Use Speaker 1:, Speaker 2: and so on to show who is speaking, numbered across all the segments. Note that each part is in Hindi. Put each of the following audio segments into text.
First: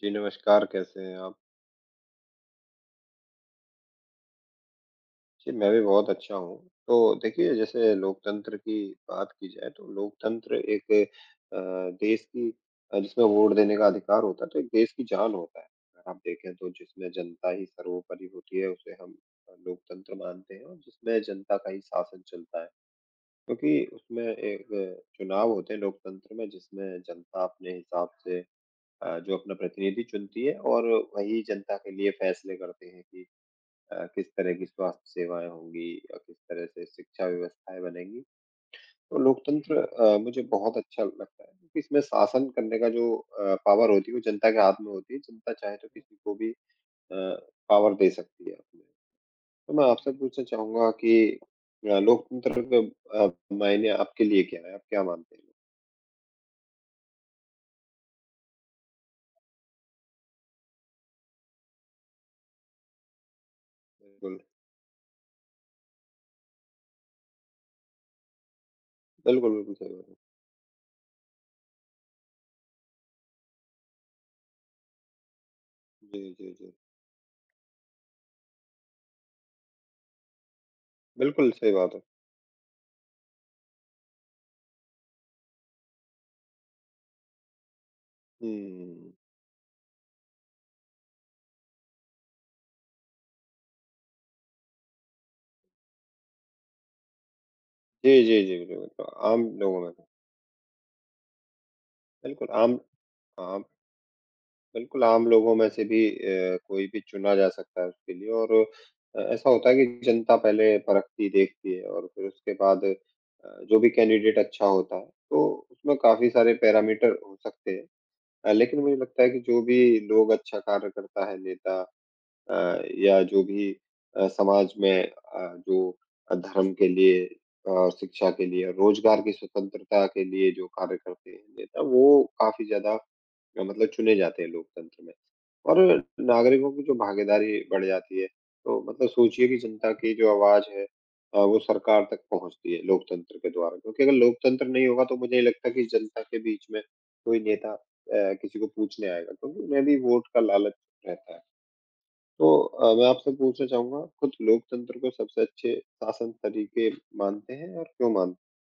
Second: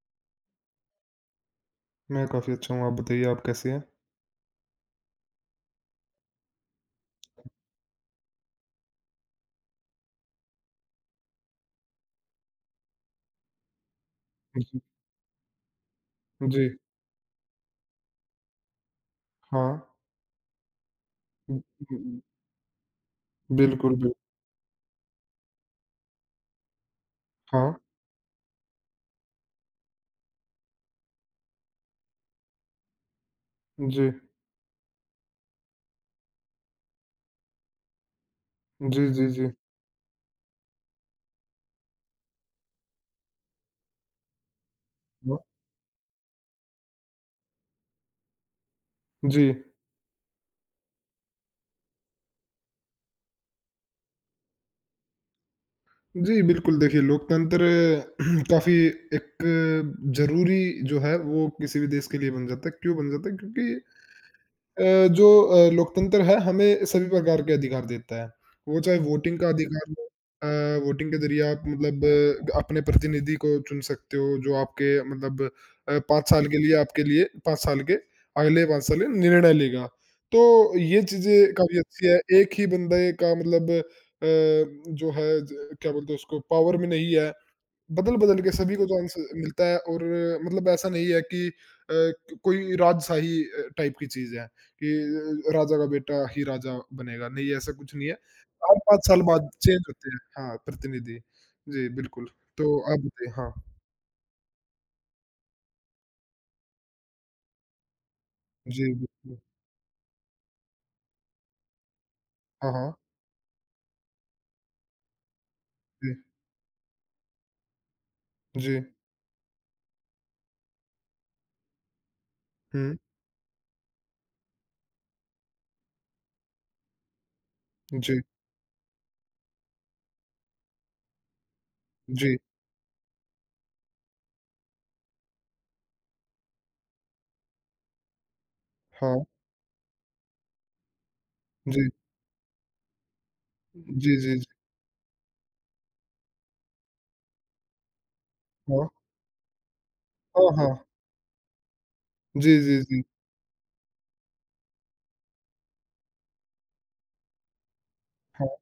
Speaker 1: जी, नमस्कार, कैसे हैं आप?
Speaker 2: मैं काफ़ी अच्छा हूँ, आप बताइए आप कैसे हैं?
Speaker 1: जी, मैं भी बहुत अच्छा हूँ। तो देखिए, जैसे लोकतंत्र की बात की जाए, तो लोकतंत्र एक अ, देश की जिसमें वोट देने का अधिकार होता है, तो एक
Speaker 2: जी,
Speaker 1: देश की जान होता है। अगर आप देखें,
Speaker 2: जी,
Speaker 1: तो जिसमें जनता ही सर्वोपरि होती है, उसे हम
Speaker 2: हाँ।
Speaker 1: लोकतंत्र मानते हैं और जिसमें जनता
Speaker 2: हुँ,
Speaker 1: का ही
Speaker 2: हुँ,
Speaker 1: शासन चलता है। क्योंकि
Speaker 2: बिल्कुल, बिल
Speaker 1: उसमें एक चुनाव होते हैं लोकतंत्र में, जिसमें जनता
Speaker 2: हाँ,
Speaker 1: अपने हिसाब से जो अपना प्रतिनिधि चुनती है और वही जनता के लिए फैसले करते हैं कि
Speaker 2: जी।
Speaker 1: किस तरह की स्वास्थ्य सेवाएँ होंगी और किस तरह से शिक्षा व्यवस्थाएँ बनेंगी।
Speaker 2: जी,
Speaker 1: तो
Speaker 2: जी, जी।
Speaker 1: लोकतंत्र मुझे बहुत अच्छा लगता है क्योंकि इसमें शासन करने का जो पावर होती है वो जनता के हाथ में होती है।
Speaker 2: हाँ,
Speaker 1: जनता चाहे तो किसी को भी अ, पावर दे सकती है अपने।
Speaker 2: जी।
Speaker 1: तो मैं आपसे पूछना चाहूँगा कि लोकतंत्र के अ, मायने आपके लिए क्या है? आप क्या मानते हैं?
Speaker 2: जी, बिल्कुल, देखिए लोकतंत्र काफ़ी एक ज़रूरी जो है वो किसी भी देश के लिए बन जाता है। क्यों बन जाता है? क्योंकि
Speaker 1: बिल्कुल,
Speaker 2: अ, जो लोकतंत्र है हमें सभी प्रकार के अधिकार देता है। वो चाहे वोटिंग का
Speaker 1: बिल्कुल, बिल्कुल
Speaker 2: अधिकार
Speaker 1: सही
Speaker 2: हो,
Speaker 1: बात है।
Speaker 2: अ, वोटिंग के ज़रिए आप मतलब अपने प्रतिनिधि को चुन सकते हो, जो आपके मतलब
Speaker 1: जी,
Speaker 2: 5 साल
Speaker 1: जी,
Speaker 2: के
Speaker 1: जी।
Speaker 2: लिए, आपके लिए 5 साल के, अगले 5 साल में निर्णय लेगा। तो ये
Speaker 1: बिल्कुल
Speaker 2: चीज़ें
Speaker 1: सही
Speaker 2: काफ़ी
Speaker 1: बात है।
Speaker 2: अच्छी है। एक ही बंदे का मतलब, जो है ज क्या बोलते हैं, उसको पावर में नहीं है, बदल-बदल के सभी को चांस
Speaker 1: हुँ,
Speaker 2: मिलता है। और मतलब ऐसा नहीं है कि कोई राजशाही टाइप की चीज़ है कि राजा का बेटा ही राजा बनेगा, नहीं ऐसा कुछ नहीं
Speaker 1: जी,
Speaker 2: है।
Speaker 1: जी, जी,
Speaker 2: हर
Speaker 1: बिल्कुल, बिल्कुल।
Speaker 2: 5 साल
Speaker 1: आम
Speaker 2: बाद
Speaker 1: लोगों
Speaker 2: चेंज
Speaker 1: में तो,
Speaker 2: होते हैं, हाँ, प्रतिनिधि। जी, बिल्कुल।
Speaker 1: बिल्कुल आम
Speaker 2: तो आप बताइए? हाँ।
Speaker 1: आम बिल्कुल, आम लोगों में से भी कोई भी चुना जा सकता है उसके लिए और
Speaker 2: जी, बिल्कुल।
Speaker 1: ऐसा होता है कि जनता पहले परखती, देखती है और फिर उसके
Speaker 2: हाँ,
Speaker 1: बाद
Speaker 2: हाँ।
Speaker 1: जो भी कैंडिडेट अच्छा होता है, तो उसमें
Speaker 2: जी,
Speaker 1: काफ़ी सारे पैरामीटर हो सकते हैं।
Speaker 2: जी।
Speaker 1: लेकिन मुझे लगता है कि जो भी लोग अच्छा कार्य करता है नेता
Speaker 2: हुँ,
Speaker 1: या जो भी समाज में जो धर्म के लिए
Speaker 2: जी,
Speaker 1: शिक्षा के लिए, रोजगार की स्वतंत्रता के लिए जो कार्य करते हैं नेता, वो
Speaker 2: जी।
Speaker 1: काफ़ी ज़्यादा मतलब चुने जाते हैं लोकतंत्र में। और नागरिकों की जो भागीदारी बढ़ जाती है, तो मतलब
Speaker 2: हाँ,
Speaker 1: सोचिए कि जनता की जो आवाज़ है वो
Speaker 2: जी।
Speaker 1: सरकार तक पहुँचती है लोकतंत्र के द्वारा। क्योंकि अगर
Speaker 2: जी, जी, जी।
Speaker 1: लोकतंत्र नहीं होगा तो मुझे नहीं लगता कि जनता के बीच में कोई नेता किसी को
Speaker 2: हाँ।
Speaker 1: पूछने आएगा, क्योंकि उन्हें भी वोट का
Speaker 2: हाँ,
Speaker 1: लालच
Speaker 2: हाँ।
Speaker 1: रहता है। तो
Speaker 2: जी, जी, जी।
Speaker 1: मैं आपसे पूछना चाहूँगा, खुद लोकतंत्र को सबसे अच्छे शासन तरीके मानते हैं और क्यों मानते
Speaker 2: हाँ।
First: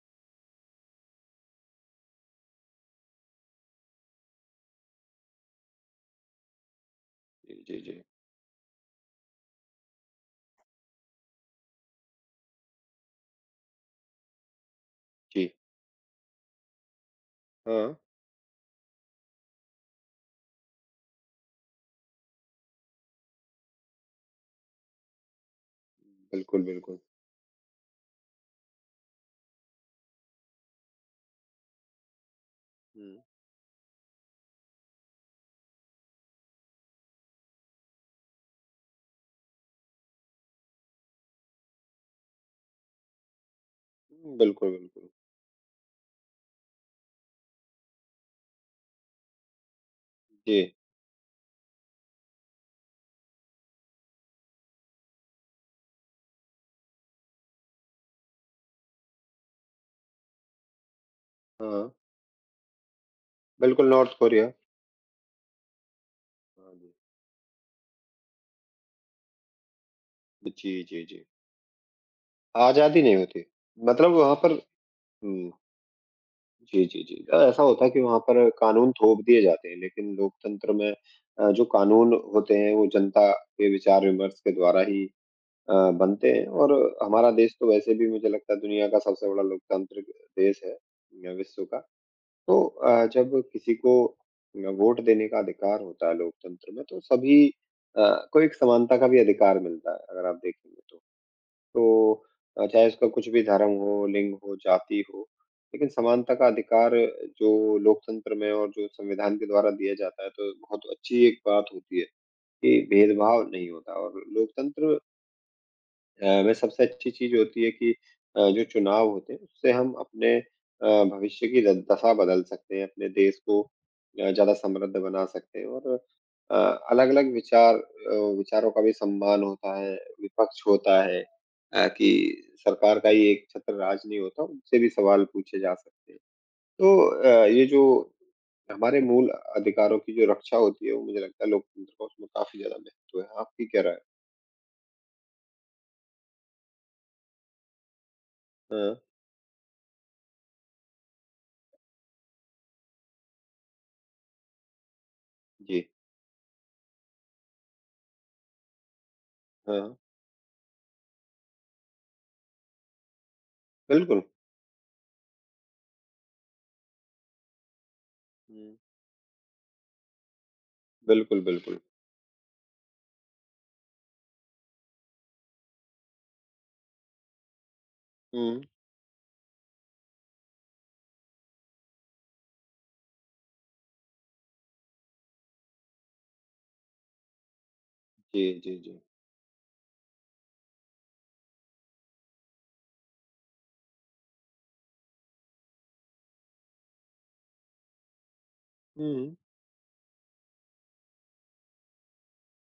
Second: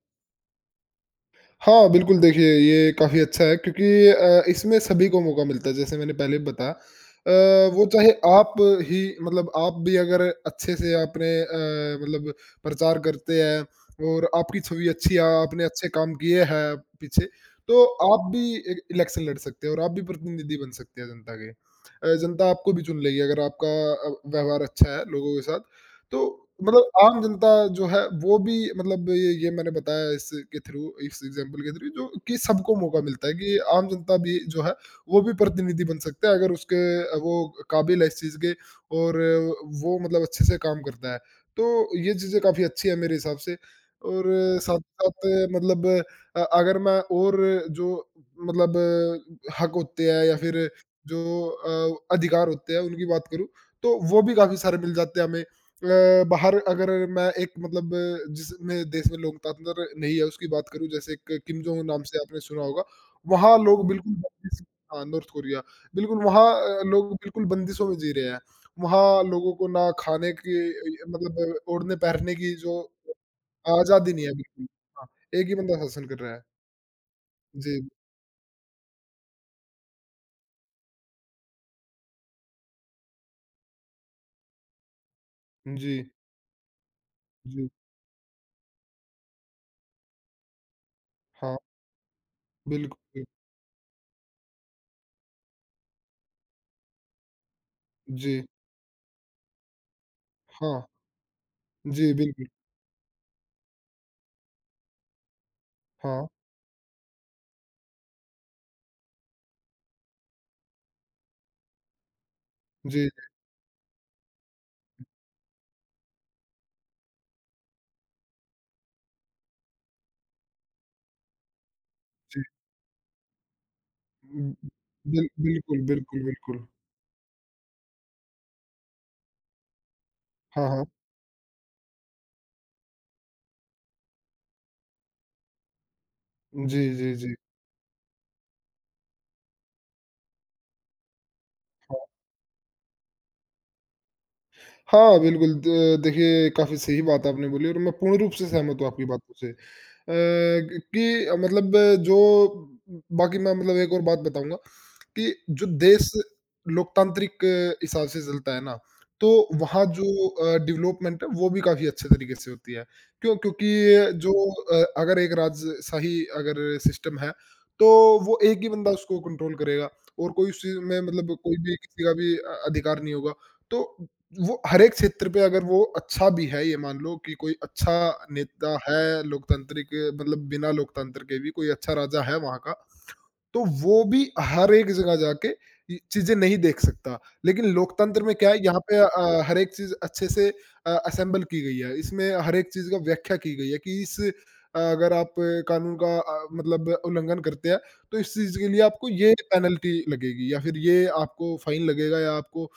Speaker 2: हाँ, बिल्कुल, देखिए ये काफ़ी अच्छा है क्योंकि इसमें सभी को मौका मिलता है। जैसे मैंने पहले बताया,
Speaker 1: हैं? जी, जी,
Speaker 2: वो
Speaker 1: जी।
Speaker 2: चाहे आप ही, मतलब आप भी अगर अच्छे से आपने, मतलब प्रचार करते हैं और आपकी छवि अच्छी है,
Speaker 1: जी।
Speaker 2: आपने अच्छे काम किए हैं पीछे, तो
Speaker 1: हाँ,
Speaker 2: आप भी इ इलेक्शन लड़ सकते हैं और आप भी प्रतिनिधि बन सकते हैं जनता के। जनता आपको भी चुन लेगी अगर आपका व्यवहार अच्छा है लोगों के साथ। तो
Speaker 1: बिल्कुल,
Speaker 2: मतलब
Speaker 1: बिल्कुल।
Speaker 2: आम जनता जो है वो भी मतलब, ये मैंने बताया, इसके थ्रू, इस एग्जांपल के थ्रू, जो कि सबको मौका
Speaker 1: हुँ,
Speaker 2: मिलता है कि आम जनता भी जो है वो भी प्रतिनिधि बन सकता है, अगर उसके वो काबिल है इस चीज़ के और वो मतलब अच्छे से काम करता है। तो ये चीज़ें काफ़ी अच्छी है मेरे हिसाब से। और
Speaker 1: हुँ, बिल्कुल,
Speaker 2: साथ ही
Speaker 1: बिल्कुल।
Speaker 2: साथ मतलब, अगर मैं और जो मतलब हक होते हैं या फिर
Speaker 1: जी,
Speaker 2: जो अधिकार होते हैं उनकी बात करूँ, तो वो भी काफ़ी सारे मिल जाते हैं हमें। बाहर, अगर मैं एक मतलब, जिस में देश में लोकतंत्र नहीं है उसकी बात करूँ, जैसे एक किम जोंग
Speaker 1: हाँ,
Speaker 2: नाम से आपने सुना होगा, वहाँ लोग
Speaker 1: बिल्कुल
Speaker 2: हुँ।
Speaker 1: नॉर्थ
Speaker 2: बिल्कुल
Speaker 1: कोरिया।
Speaker 2: बंदिश हाँ, नॉर्थ कोरिया, बिल्कुल वहाँ
Speaker 1: हाँ जी।
Speaker 2: लोग बिल्कुल बंदिशों में जी रहे हैं। वहाँ लोगों को ना खाने की,
Speaker 1: जी, जी, जी।
Speaker 2: मतलब ओढ़ने-पहनने की जो
Speaker 1: आज़ादी नहीं होती,
Speaker 2: आज़ादी
Speaker 1: मतलब
Speaker 2: नहीं है
Speaker 1: वहाँ पर
Speaker 2: बिल्कुल। हाँ, एक
Speaker 1: हुँ,
Speaker 2: ही बंदा शासन कर रहा है।
Speaker 1: जी, जी, जी। ऐसा
Speaker 2: जी,
Speaker 1: होता है कि वहाँ पर कानून थोप दिए जाते हैं, लेकिन लोकतंत्र में जो कानून होते हैं, वो जनता के विचार-विमर्श के द्वारा ही अ,
Speaker 2: जी,
Speaker 1: बनते हैं और हमारा देश तो
Speaker 2: जी,
Speaker 1: वैसे भी मुझे लगता है दुनिया का सबसे बड़ा लोकतांत्रिक देश है या
Speaker 2: हाँ,
Speaker 1: विश्व का। तो
Speaker 2: बिल्कुल,
Speaker 1: जब किसी को वोट देने का अधिकार होता है लोकतंत्र में तो सभी को
Speaker 2: जी,
Speaker 1: एक समानता का भी अधिकार मिलता है अगर आप देखेंगे
Speaker 2: हाँ,
Speaker 1: तो। तो
Speaker 2: जी, बिल्कुल,
Speaker 1: चाहे उसका कुछ भी धर्म हो, लिंग हो, जाति हो, लेकिन
Speaker 2: हाँ,
Speaker 1: समानता का अधिकार जो लोकतंत्र में और जो संविधान के द्वारा दिया जाता है तो बहुत अच्छी एक बात होती है कि
Speaker 2: जी,
Speaker 1: भेदभाव नहीं होता और लोकतंत्र में सबसे अच्छी चीज़ होती है कि जो चुनाव होते हैं उससे हम अपने भविष्य की द दशा
Speaker 2: जी,
Speaker 1: बदल सकते हैं, अपने देश को
Speaker 2: उम,
Speaker 1: ज़्यादा समृद्ध बना
Speaker 2: बिल
Speaker 1: सकते हैं
Speaker 2: बिल्कुल,
Speaker 1: और
Speaker 2: बिल्कुल,
Speaker 1: अ,
Speaker 2: बिल्कुल।
Speaker 1: अलग-अलग विचार विचारों का भी सम्मान होता है, विपक्ष
Speaker 2: हाँ, हाँ।
Speaker 1: होता है कि सरकार का ही एक छत्र राज नहीं होता, उनसे भी सवाल पूछे जा सकते हैं।
Speaker 2: जी,
Speaker 1: तो
Speaker 2: जी, जी।
Speaker 1: ये जो हमारे मूल अधिकारों की जो रक्षा होती है, वो मुझे लगता है लोकतंत्र का उसमें काफ़ी ज़्यादा महत्व है। आपकी क्या राय है?
Speaker 2: हाँ, बिल्कुल, द देखिए, काफ़ी सही बात आपने बोली और मैं पूर्ण रूप से सहमत हूँ
Speaker 1: हाँ,
Speaker 2: आपकी बातों से। ग कि मतलब जो बाकी, मैं मतलब एक और बात बताऊँगा, कि जो
Speaker 1: जी।
Speaker 2: देश लोकतांत्रिक हिसाब से चलता है ना, तो
Speaker 1: हाँ,
Speaker 2: वहाँ
Speaker 1: हाँ।
Speaker 2: जो डेवलपमेंट है वो भी काफ़ी अच्छे तरीके से होती है। क्यों? क्योंकि
Speaker 1: बिल्कुल।
Speaker 2: जो, अगर एक राजशाही अगर सिस्टम है, तो वो एक ही
Speaker 1: हुँ,
Speaker 2: बंदा उसको कंट्रोल करेगा और कोई उस चीज़ में मतलब,
Speaker 1: बिल्कुल,
Speaker 2: कोई भी
Speaker 1: बिल्कुल।
Speaker 2: किसी का भी अधिकार नहीं होगा। तो वो हर एक क्षेत्र पे, अगर वो अच्छा भी है, ये मान लो कि कोई अच्छा
Speaker 1: हुँ,
Speaker 2: नेता है लोकतांत्रिक, मतलब बिना लोकतंत्र के भी कोई अच्छा राजा है वहाँ का, तो वो भी हर एक जगह जाके ये चीज़ें नहीं देख सकता। लेकिन लोकतंत्र में
Speaker 1: जी,
Speaker 2: क्या है,
Speaker 1: जी,
Speaker 2: यहाँ पे
Speaker 1: जी।
Speaker 2: हर एक चीज़ अच्छे से असेंबल की गई है। इसमें हर एक चीज़ का व्याख्या की गई है कि इस, अगर आप कानून का मतलब उल्लंघन करते हैं, तो इस चीज़ के लिए आपको ये
Speaker 1: हुँ,
Speaker 2: पेनल्टी लगेगी, या फिर ये आपको फाइन लगेगा, या आपको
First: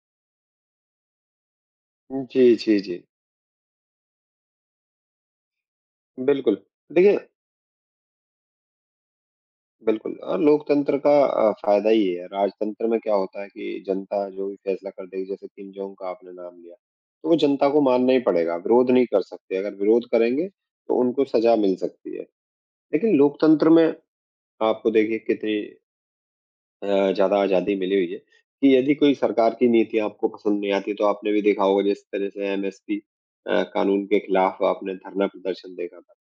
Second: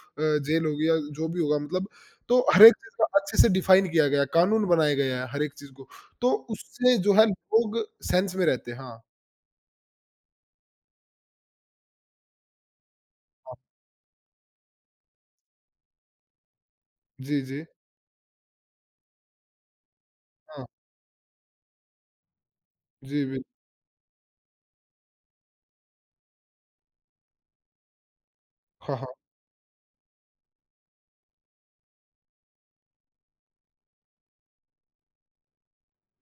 Speaker 2: जेल होगी, या जो भी होगा मतलब। तो
Speaker 1: जी,
Speaker 2: हर एक
Speaker 1: जी,
Speaker 2: चीज़
Speaker 1: जी,
Speaker 2: का अच्छे से डिफाइन किया गया है, कानून बनाए गए हैं हर एक चीज़ को। तो
Speaker 1: बिल्कुल।
Speaker 2: उससे जो
Speaker 1: देखिए,
Speaker 2: है लोग सेंस में रहते हैं। हाँ,
Speaker 1: बिल्कुल लोकतंत्र का फ़ायदा ये है, राजतंत्र में क्या होता है
Speaker 2: हाँ।
Speaker 1: कि जनता जो भी फैसला कर देगी, जैसे किम जोंग का आपने नाम लिया, तो वो
Speaker 2: जी, जी।
Speaker 1: जनता को मानना ही पड़ेगा, विरोध नहीं कर सकते। अगर विरोध करेंगे,
Speaker 2: हाँ।
Speaker 1: तो उनको सज़ा मिल सकती है। लेकिन
Speaker 2: जी, बिल
Speaker 1: लोकतंत्र में आपको देखिए कितनी ज़्यादा आज़ादी मिली हुई है कि यदि
Speaker 2: हाँ,
Speaker 1: कोई
Speaker 2: हाँ।
Speaker 1: सरकार की नीति आपको पसंद नहीं आती, तो आपने भी देखा होगा जिस तरह से एमएसपी कानून के खिलाफ आपने धरना प्रदर्शन देखा था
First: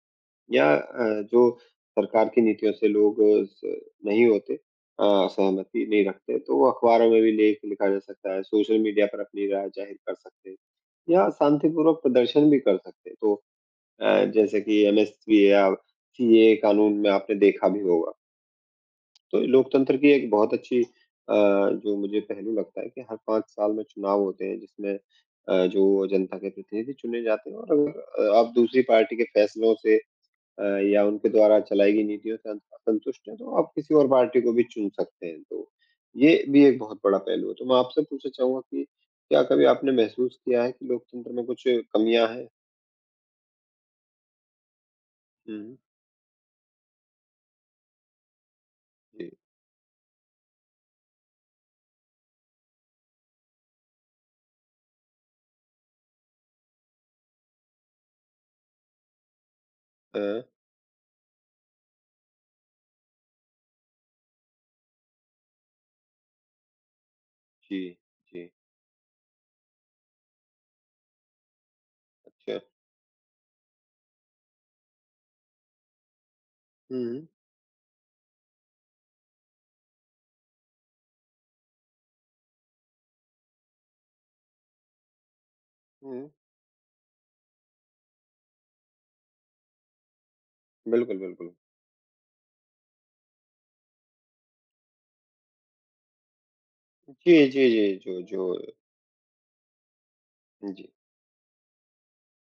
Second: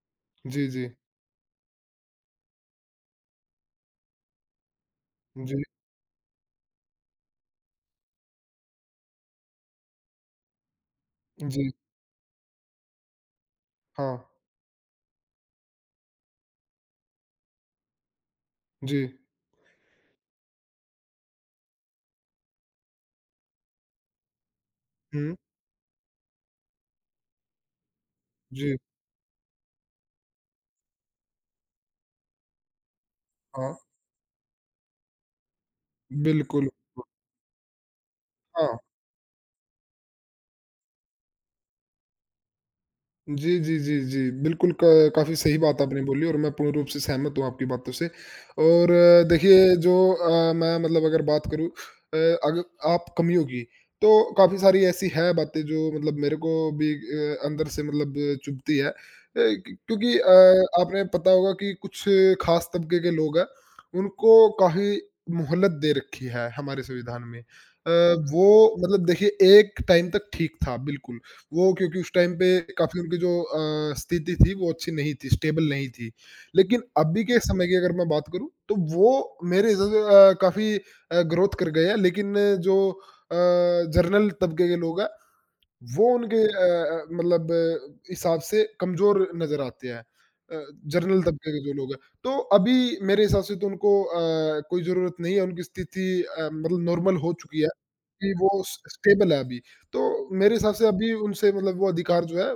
Speaker 1: या
Speaker 2: जी, जी।
Speaker 1: जो सरकार की नीतियों से लोग अ, स नहीं होते
Speaker 2: जी,
Speaker 1: सहमति नहीं रखते, तो वो अखबारों में भी लेख लिखा जा सकता है, सोशल मीडिया पर अपनी राय जाहिर कर सकते हैं या
Speaker 2: जी,
Speaker 1: शांतिपूर्वक प्रदर्शन भी कर सकते हैं। तो
Speaker 2: हाँ।
Speaker 1: जैसे कि एमएसपी या सीएए कानून में आपने देखा भी होगा।
Speaker 2: जी।
Speaker 1: तो लोकतंत्र की एक बहुत अच्छी जो मुझे पहलू लगता है कि हर 5 साल में चुनाव होते हैं जिसमें
Speaker 2: हुँ।
Speaker 1: जो जनता के प्रतिनिधि चुने जाते हैं और अगर आप
Speaker 2: जी,
Speaker 1: दूसरी पार्टी के फैसलों से अ, या उनके द्वारा चलाई गई नीतियों से असंतुष्ट हैं तो आप
Speaker 2: हाँ,
Speaker 1: किसी और पार्टी को भी चुन सकते हैं। तो ये भी
Speaker 2: बिल्कुल।
Speaker 1: एक बहुत बड़ा पहलू है। तो मैं आपसे पूछना चाहूँगा
Speaker 2: हाँ।
Speaker 1: कि क्या कभी आपने महसूस किया है कि लोकतंत्र में कुछ कमियाँ हैं?
Speaker 2: जी, जी, जी, जी। बिल्कुल, क काफ़ी सही
Speaker 1: हुँ, हुँ।
Speaker 2: बात आपने बोली और मैं पूर्ण रूप से सहमत हूँ आपकी बातों से। और
Speaker 1: जी।
Speaker 2: देखिए जो, मैं मतलब अगर बात करूँ, अग आप कमियों की, तो काफ़ी सारी ऐसी है बातें जो मतलब मेरे को भी, अंदर से मतलब चुभती है। क क्योंकि
Speaker 1: हाँ।
Speaker 2: आपने पता होगा कि कुछ ख़ास तबके के लोग हैं, उनको काफ़ी मोहलत दे रखी है हमारे संविधान में।
Speaker 1: जी,
Speaker 2: वो
Speaker 1: जी।
Speaker 2: मतलब देखिए, एक टाइम तक ठीक था बिल्कुल, वो क्योंकि उस टाइम पे
Speaker 1: अच्छा।
Speaker 2: काफ़ी उनकी जो स्थिति थी वो अच्छी नहीं थी, स्टेबल नहीं थी। लेकिन
Speaker 1: हुँ,
Speaker 2: अभी
Speaker 1: हुँ।
Speaker 2: के समय की अगर मैं बात करूँ, तो वो मेरे हिसाब से काफ़ी ग्रोथ कर गए हैं, लेकिन जो अ, जनरल तबके के लोग हैं वो
Speaker 1: हुँ।
Speaker 2: उनके मतलब हिसाब से कमज़ोर नज़र आते हैं। अ,
Speaker 1: बिल्कुल,
Speaker 2: जनरल तबके
Speaker 1: बिल्कुल।
Speaker 2: के जो लोग हैं। तो अभी मेरे हिसाब से तो उनको कोई ज़रूरत नहीं है, उनकी स्थिति मतलब नॉर्मल हो
Speaker 1: जी,
Speaker 2: चुकी है।
Speaker 1: जी, जी, जो
Speaker 2: कि
Speaker 1: जो
Speaker 2: वो स स्टेबल है अभी। तो मेरे हिसाब से
Speaker 1: जी,
Speaker 2: अभी उनसे मतलब वो अधिकार जो है,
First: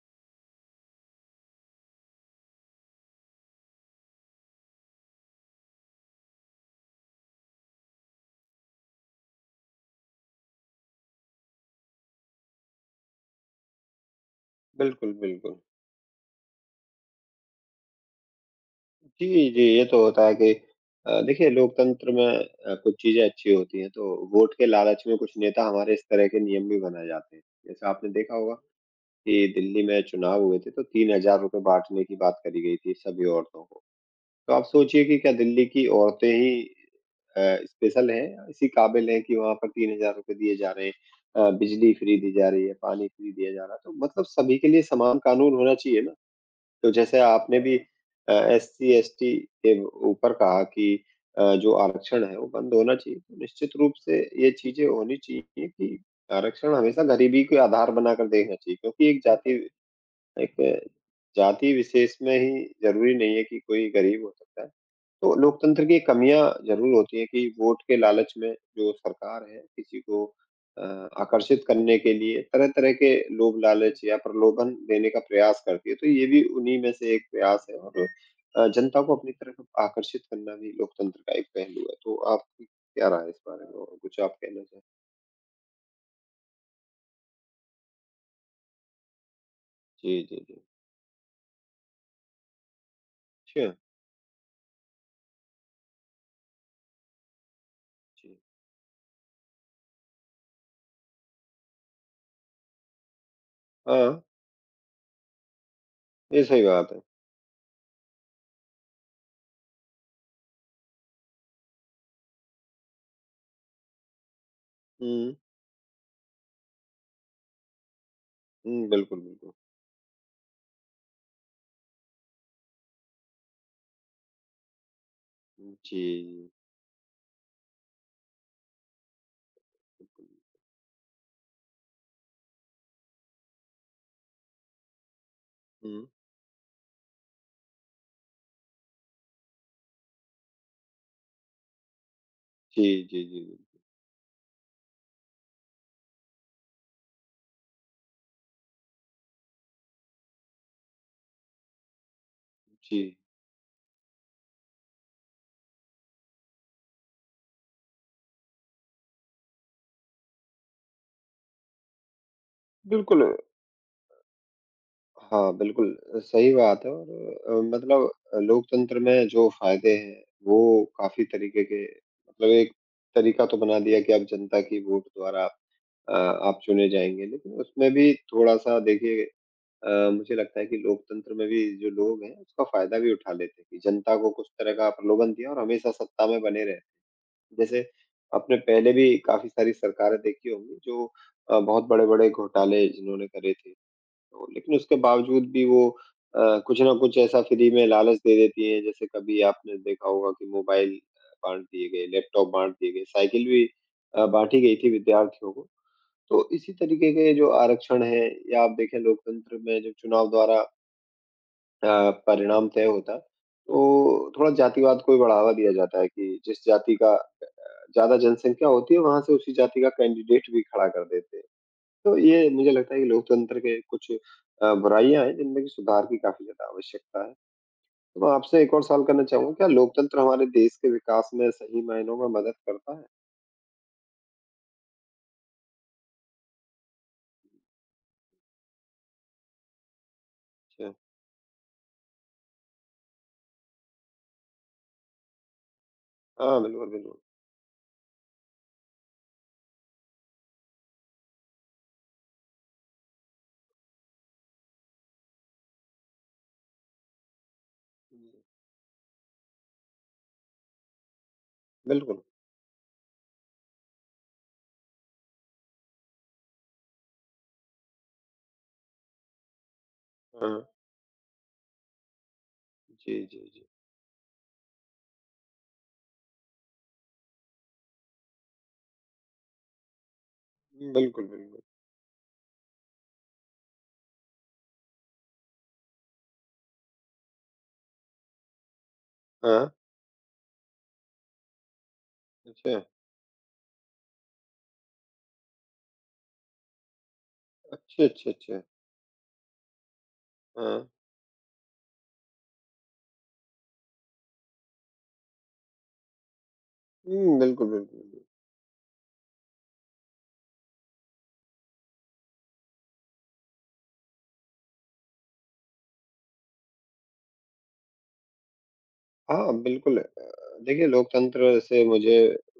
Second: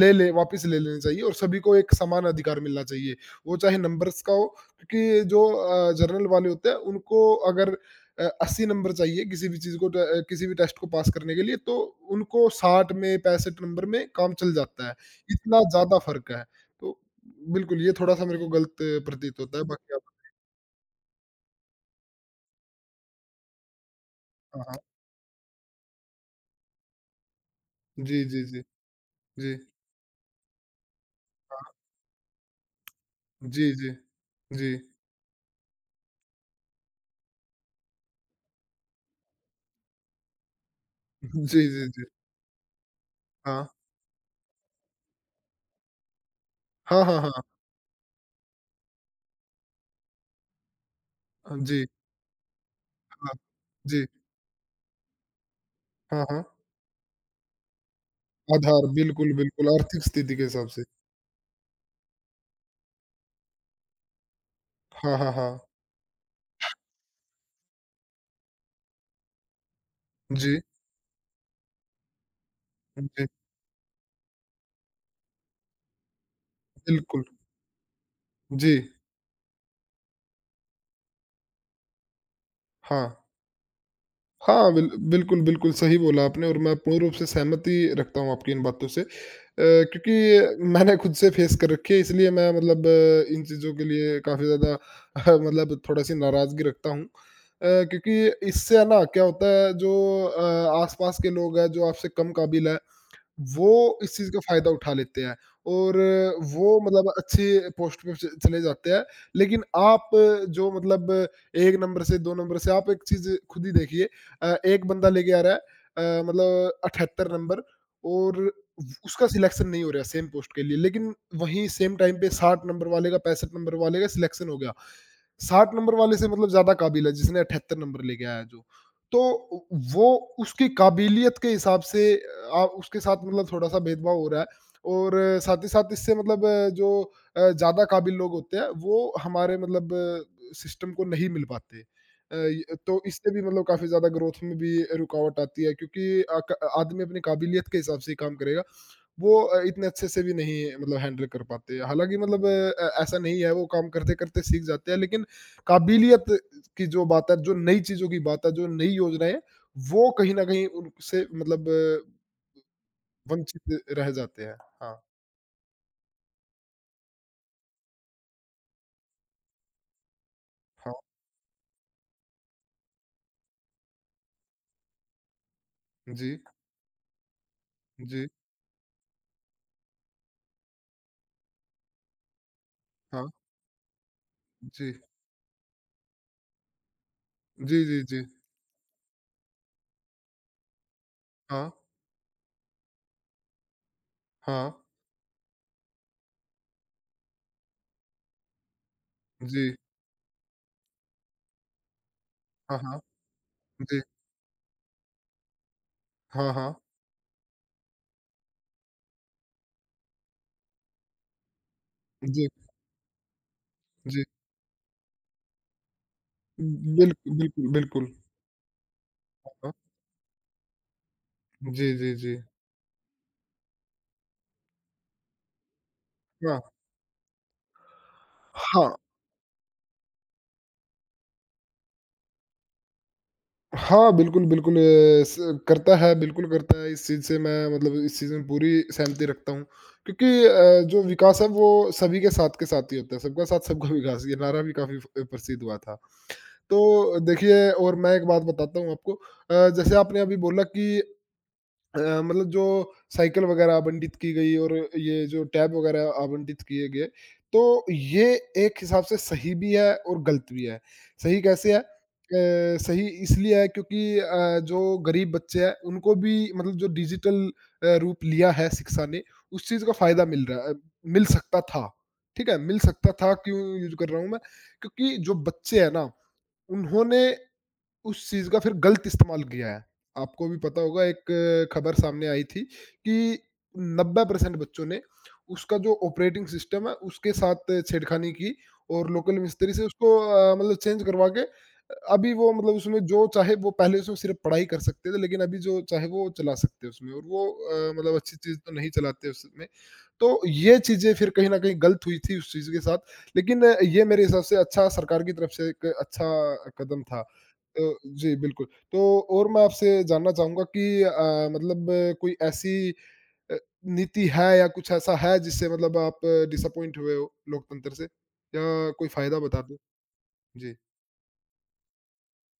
Speaker 2: ले ले वापस ले लेने चाहिए और सभी को एक समान अधिकार मिलना चाहिए। वो चाहे नंबर्स का हो, क्योंकि जो जनरल वाले होते हैं उनको अगर 80 नंबर चाहिए किसी भी चीज़ को, ट किसी भी टेस्ट को पास करने के लिए, तो उनको 60 में 65 नंबर में काम चल जाता है।
Speaker 1: बिल्कुल, बिल्कुल।
Speaker 2: इतना ज़्यादा फ़र्क है। तो बिल्कुल ये थोड़ा-सा मेरे को गलत प्रतीत
Speaker 1: जी,
Speaker 2: होता
Speaker 1: जी,
Speaker 2: है,
Speaker 1: ये
Speaker 2: बाकी आप।
Speaker 1: तो होता है कि देखिए लोकतंत्र में कुछ चीज़ें अच्छी होती हैं, तो वोट
Speaker 2: हाँ,
Speaker 1: के
Speaker 2: हाँ।
Speaker 1: लालच में कुछ नेता हमारे इस तरह के नियम भी बना जाते हैं। जैसे आपने
Speaker 2: जी,
Speaker 1: देखा
Speaker 2: जी,
Speaker 1: होगा
Speaker 2: जी।
Speaker 1: कि
Speaker 2: जी।
Speaker 1: दिल्ली में चुनाव हुए थे, तो ₹3000 बाँटने की बात करी गई थी सभी औरतों
Speaker 2: जी,
Speaker 1: को।
Speaker 2: जी।
Speaker 1: तो आप
Speaker 2: जी।
Speaker 1: सोचिए कि क्या दिल्ली की औरतें ही स्पेशल हैं, इसी काबिल हैं कि वहाँ पर ₹3000 दिए जा रहे हैं।
Speaker 2: जी, जी, जी।
Speaker 1: बिजली
Speaker 2: जी,
Speaker 1: फ्री दी जा रही है, पानी फ्री दिया जा
Speaker 2: हाँ।
Speaker 1: रहा है, तो मतलब सभी के लिए समान कानून होना चाहिए ना। तो
Speaker 2: हाँ,
Speaker 1: जैसे
Speaker 2: हाँ, हाँ।
Speaker 1: आपने भी एससी-एसटी के ऊपर कहा कि जो
Speaker 2: जी,
Speaker 1: आरक्षण है वो बंद होना चाहिए।
Speaker 2: हाँ।
Speaker 1: तो निश्चित रूप
Speaker 2: जी,
Speaker 1: से ये चीज़ें होनी चाहिए कि
Speaker 2: हाँ, हाँ।
Speaker 1: आरक्षण हमेशा गरीबी को आधार बनाकर देखना चाहिए
Speaker 2: आधार,
Speaker 1: क्योंकि एक
Speaker 2: बिल्कुल,
Speaker 1: जाति
Speaker 2: बिल्कुल, आर्थिक स्थिति के हिसाब से।
Speaker 1: एक जाति विशेष में ही ज़रूरी नहीं है कि कोई गरीब हो सकता है।
Speaker 2: हाँ, हाँ,
Speaker 1: तो
Speaker 2: हाँ।
Speaker 1: लोकतंत्र की कमियाँ ज़रूर होती हैं कि वोट के लालच में जो सरकार है किसी को
Speaker 2: जी,
Speaker 1: अ, आकर्षित करने के लिए तरह-तरह के
Speaker 2: जी,
Speaker 1: लोभ लालच या प्रलोभन देने का प्रयास करती है। तो ये भी उन्हीं में से
Speaker 2: बिल्कुल।
Speaker 1: एक प्रयास है और
Speaker 2: जी,
Speaker 1: जनता को अपनी तरफ आकर्षित करना भी लोकतंत्र का एक पहलू है। तो आपकी
Speaker 2: हाँ।
Speaker 1: क्या राय है इस बारे में और कुछ आप कहना
Speaker 2: हाँ,
Speaker 1: चाहें?
Speaker 2: बिल्कुल, बिल्कुल सही बोला आपने और मैं पूर्ण रूप से सहमति रखता हूँ आपकी इन बातों से।
Speaker 1: जी, जी, जी।
Speaker 2: क्योंकि मैंने खुद से फेस कर रखी है, इसलिए मैं मतलब इन
Speaker 1: अच्छा,
Speaker 2: चीज़ों के लिए काफ़ी ज़्यादा मतलब थोड़ा-सी नाराज़गी रखता हूँ। क्योंकि
Speaker 1: जी।
Speaker 2: इससे है ना, क्या होता है जो आस-पास के लोग हैं, जो आपसे कम काबिल है, वो इस
Speaker 1: हाँ,
Speaker 2: चीज़ का फ़ायदा उठा लेते हैं और
Speaker 1: ये सही
Speaker 2: वो
Speaker 1: बात है।
Speaker 2: मतलब अच्छे पोस्ट पे च चले जाते हैं। लेकिन आप जो मतलब 1 नंबर से, 2 नंबर से, आप एक चीज़ खुद ही देखिए, एक बंदा लेके
Speaker 1: हुँ,
Speaker 2: आ रहा है मतलब 78 नंबर, और
Speaker 1: हुँ,
Speaker 2: व
Speaker 1: बिल्कुल,
Speaker 2: उसका
Speaker 1: बिल्कुल।
Speaker 2: सिलेक्शन नहीं हो रहा है सेम पोस्ट के लिए। लेकिन वहीं सेम टाइम पे 60 नंबर वाले का, 65 नंबर वाले का सिलेक्शन हो गया। 60 नंबर
Speaker 1: जी।
Speaker 2: वाले से मतलब ज़्यादा काबिल है जिसने 78 नंबर लेके आया है जो। तो वो उसकी काबिलियत के हिसाब से, उसके साथ मतलब थोड़ा-सा भेदभाव हो रहा है। और साथ ही साथ
Speaker 1: हुँ।
Speaker 2: इससे मतलब, जो ज़्यादा काबिल लोग होते हैं, वो हमारे मतलब सिस्टम को नहीं मिल पाते। य
Speaker 1: जी,
Speaker 2: तो
Speaker 1: जी,
Speaker 2: इससे भी
Speaker 1: जी,
Speaker 2: मतलब
Speaker 1: जी।
Speaker 2: काफ़ी ज़्यादा ग्रोथ में भी रुकावट आती है, क्योंकि क आदमी अपनी काबिलियत के हिसाब से ही काम करेगा। वो इतने अच्छे से भी नहीं मतलब हैंडल कर पाते। हालाँकि मतलब
Speaker 1: जी,
Speaker 2: ऐसा नहीं है, वो काम करते-करते सीख जाते हैं, लेकिन काबिलियत की जो बात है, जो नई चीज़ों की बात है, जो नई योजनाएँ हैं, वो कहीं न कहीं उनसे मतलब
Speaker 1: बिल्कुल
Speaker 2: वंचित रह जाते हैं। हाँ,
Speaker 1: हाँ, बिल्कुल सही बात है और मतलब लोकतंत्र में जो फ़ायदे हैं, वो
Speaker 2: हाँ।
Speaker 1: काफ़ी तरीके के मतलब एक तरीका तो बना दिया कि आप जनता की वोट द्वारा अ,
Speaker 2: जी,
Speaker 1: आप चुने जाएँगे। लेकिन उसमें भी
Speaker 2: जी,
Speaker 1: थोड़ा-सा देखिए मुझे लगता है कि लोकतंत्र में भी जो लोग हैं, उसका फ़ायदा भी
Speaker 2: हाँ,
Speaker 1: उठा लेते हैं कि जनता को कुछ तरह का
Speaker 2: जी।
Speaker 1: प्रलोभन दिया और हमेशा सत्ता में बने रहे।
Speaker 2: जी,
Speaker 1: जैसे
Speaker 2: जी, जी।
Speaker 1: आपने पहले भी काफ़ी सारी सरकारें देखी होंगी जो
Speaker 2: हाँ,
Speaker 1: बहुत बड़े-बड़े घोटाले जिन्होंने करे थे। तो
Speaker 2: हाँ।
Speaker 1: लेकिन उसके बावजूद भी वो कुछ ना कुछ ऐसा फ्री में लालच दे देती हैं। जैसे कभी
Speaker 2: जी।
Speaker 1: आपने देखा होगा कि मोबाइल बाँट दिए गए, लैपटॉप बाँट
Speaker 2: हाँ,
Speaker 1: दिए
Speaker 2: हाँ।
Speaker 1: गए, साइकिल भी
Speaker 2: जी।
Speaker 1: बाँटी गई थी विद्यार्थियों को। तो
Speaker 2: हाँ,
Speaker 1: इसी
Speaker 2: हाँ।
Speaker 1: तरीके के जो आरक्षण है या आप देखें लोकतंत्र में जो चुनाव द्वारा
Speaker 2: जी,
Speaker 1: परिणाम तय होता।
Speaker 2: जी।
Speaker 1: तो थोड़ा जातिवाद को भी बढ़ावा दिया जाता है कि जिस जाति का
Speaker 2: बिल्कुल, बिल्कुल।
Speaker 1: ज़्यादा जनसंख्या होती है वहाँ से उसी
Speaker 2: हाँ।
Speaker 1: जाति का कैंडिडेट भी खड़ा कर देते हैं।
Speaker 2: जी, जी,
Speaker 1: तो
Speaker 2: जी।
Speaker 1: ये मुझे लगता है कि लोकतंत्र के कुछ बुराइयाँ हैं जिनमें कि सुधार की काफ़ी
Speaker 2: हाँ,
Speaker 1: ज़्यादा आवश्यकता है। तो मैं आपसे एक और
Speaker 2: हाँ।
Speaker 1: सवाल करना चाहूँगा क्या लोकतंत्र हमारे देश के विकास में सही मायनों में मदद करता है?
Speaker 2: हाँ, बिल्कुल, बिल्कुल, स करता है, बिल्कुल करता है। इस चीज़ से मैं मतलब इस चीज़ में पूरी सहमति रखता हूँ, क्योंकि
Speaker 1: अच्छा।
Speaker 2: जो विकास है वो सभी के साथ ही होता है। सबका साथ, सबका विकास, ये नारा भी काफ़ी फ प्रसिद्ध हुआ था।
Speaker 1: हाँ, बिल्कुल, बिल्कुल।
Speaker 2: तो देखिए, और मैं एक बात बताता हूँ आपको, जैसे आपने अभी बोला कि अ, मतलब जो साइकिल वगैरह आवंटित की गई, और ये जो टैब वगैरह आवंटित किए गए, तो ये
Speaker 1: हुँ,
Speaker 2: एक हिसाब से सही भी है और गलत भी है। सही कैसे है?
Speaker 1: बिल्कुल।
Speaker 2: सही इसलिए है क्योंकि जो गरीब बच्चे हैं, उनको भी मतलब जो डिजिटल रूप लिया है शिक्षा ने, उस चीज़ का फ़ायदा मिल
Speaker 1: हाँ।
Speaker 2: रहा है, मिल सकता था। ठीक है? मिल सकता
Speaker 1: जी,
Speaker 2: था
Speaker 1: जी,
Speaker 2: क्यों
Speaker 1: जी।
Speaker 2: यूज़ कर रहा हूँ मैं? क्योंकि जो बच्चे हैं ना, उन्होंने उस चीज़ का फिर गलत इस्तेमाल किया है। आपको भी पता होगा,
Speaker 1: बिल्कुल,
Speaker 2: एक
Speaker 1: बिल्कुल।
Speaker 2: खबर सामने आई थी कि 90% बच्चों ने उसका जो ऑपरेटिंग सिस्टम है उसके साथ छेड़खानी की, और लोकल
Speaker 1: हाँ।
Speaker 2: मिस्त्री से उसको मतलब चेंज करवा के अभी, वो मतलब
Speaker 1: अच्छा।
Speaker 2: उसमें जो चाहे वो। पहले उसमें सिर्फ़ पढ़ाई कर सकते थे, लेकिन अभी जो चाहे वो चला सकते हैं उसमें। और वो
Speaker 1: अच्छा,
Speaker 2: मतलब
Speaker 1: अच्छा,
Speaker 2: अच्छी चीज़
Speaker 1: अच्छा।
Speaker 2: तो नहीं चलाते उसमें। तो ये
Speaker 1: हाँ।
Speaker 2: चीज़ें फिर कहीं न कहीं गलत हुई थी उस चीज़ के साथ, लेकिन ये मेरे हिसाब से अच्छा, सरकार की तरफ से एक अच्छा कदम था।
Speaker 1: हुँ, बिल्कुल, बिल्कुल, बिल्कुल।
Speaker 2: जी, बिल्कुल। तो और मैं आपसे जानना चाहूँगा कि मतलब कोई ऐसी अ, नीति है, या कुछ ऐसा है जिससे मतलब आप डिसअपॉइंट हुए हो लोकतंत्र से? या कोई फ़ायदा
Speaker 1: हाँ,
Speaker 2: बता दो?
Speaker 1: बिल्कुल
Speaker 2: जी,
Speaker 1: देखिए लोकतंत्र से मुझे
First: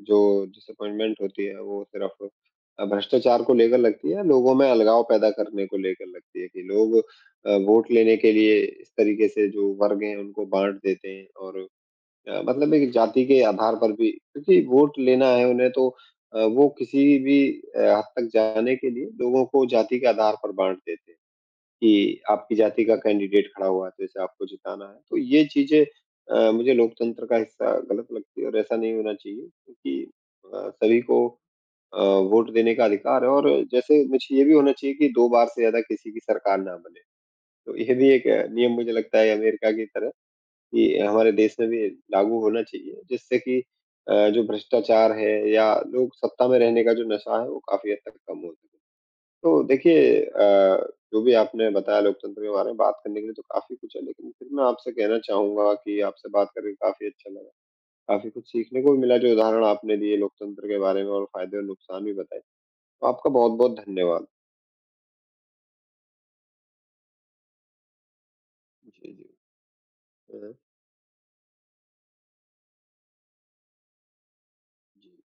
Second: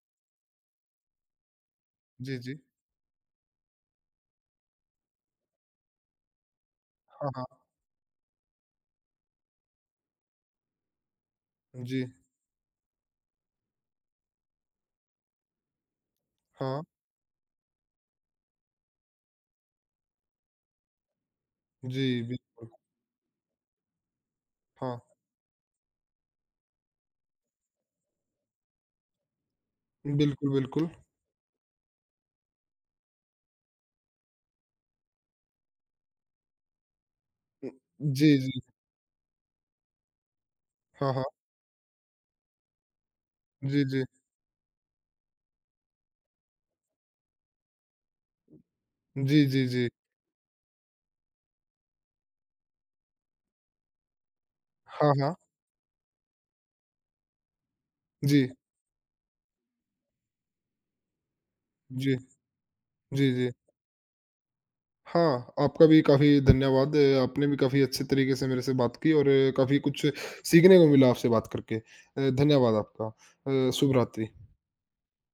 Speaker 1: जो डिसअपॉइंटमेंट होती है वो सिर्फ़
Speaker 2: जी, जी।
Speaker 1: भ्रष्टाचार को लेकर लगती है, लोगों में अलगाव पैदा करने को लेकर लगती है कि लोग
Speaker 2: हाँ, हाँ।
Speaker 1: वोट लेने के लिए इस तरीके से जो वर्ग हैं उनको बाँट देते हैं और
Speaker 2: जी,
Speaker 1: मतलब एक जाति के आधार पर भी क्योंकि वोट लेना है उन्हें तो वो
Speaker 2: हाँ।
Speaker 1: किसी भी हद तक जाने के लिए लोगों को जाति के आधार पर बाँट देते हैं। कि
Speaker 2: जी,
Speaker 1: आपकी
Speaker 2: बिल्कुल।
Speaker 1: जाति का कैंडिडेट खड़ा हुआ है, तो इसे आपको जिताना
Speaker 2: हाँ,
Speaker 1: है। तो ये चीज़ें मुझे लोकतंत्र का हिस्सा गलत लगती है और ऐसा नहीं होना चाहिए क्योंकि
Speaker 2: बिल्कुल, बिल्कुल।
Speaker 1: सभी को अ, वोट देने का अधिकार है और जैसे मुझे ये भी होना चाहिए कि 2 बार से ज़्यादा किसी की सरकार ना बने। तो ये भी एक
Speaker 2: जी, जी।
Speaker 1: नियम मुझे लगता है अमेरिका की तरह कि
Speaker 2: हाँ, हाँ।
Speaker 1: हमारे देश में भी लागू होना चाहिए जिससे कि
Speaker 2: जी, जी।
Speaker 1: जो भ्रष्टाचार है या लोग सत्ता में रहने का जो नशा है वो काफ़ी हद तक कम हो सके।
Speaker 2: जी,
Speaker 1: तो
Speaker 2: जी, जी।
Speaker 1: देखिए जो भी आपने बताया लोकतंत्र के बारे में बात करने के लिए तो काफ़ी कुछ है, लेकिन फिर मैं आपसे
Speaker 2: हाँ,
Speaker 1: कहना
Speaker 2: हाँ।
Speaker 1: चाहूँगा कि आपसे बात करके काफ़ी अच्छा लगा। काफ़ी कुछ
Speaker 2: जी,
Speaker 1: सीखने को भी मिला जो उदाहरण आपने दिए लोकतंत्र के बारे में और फ़ायदे और नुकसान भी
Speaker 2: जी,
Speaker 1: बताए। तो
Speaker 2: जी,
Speaker 1: आपका
Speaker 2: जी।
Speaker 1: बहुत-बहुत धन्यवाद।
Speaker 2: हाँ, आपका भी काफ़ी धन्यवाद। आपने भी काफ़ी अच्छे तरीके से मेरे से बात की,
Speaker 1: जी, जी।
Speaker 2: और काफ़ी कुछ
Speaker 1: हुँ,
Speaker 2: सीखने को मिला आपसे बात करके। धन्यवाद आपका। शुभ रात्रि।
Speaker 1: हुँ।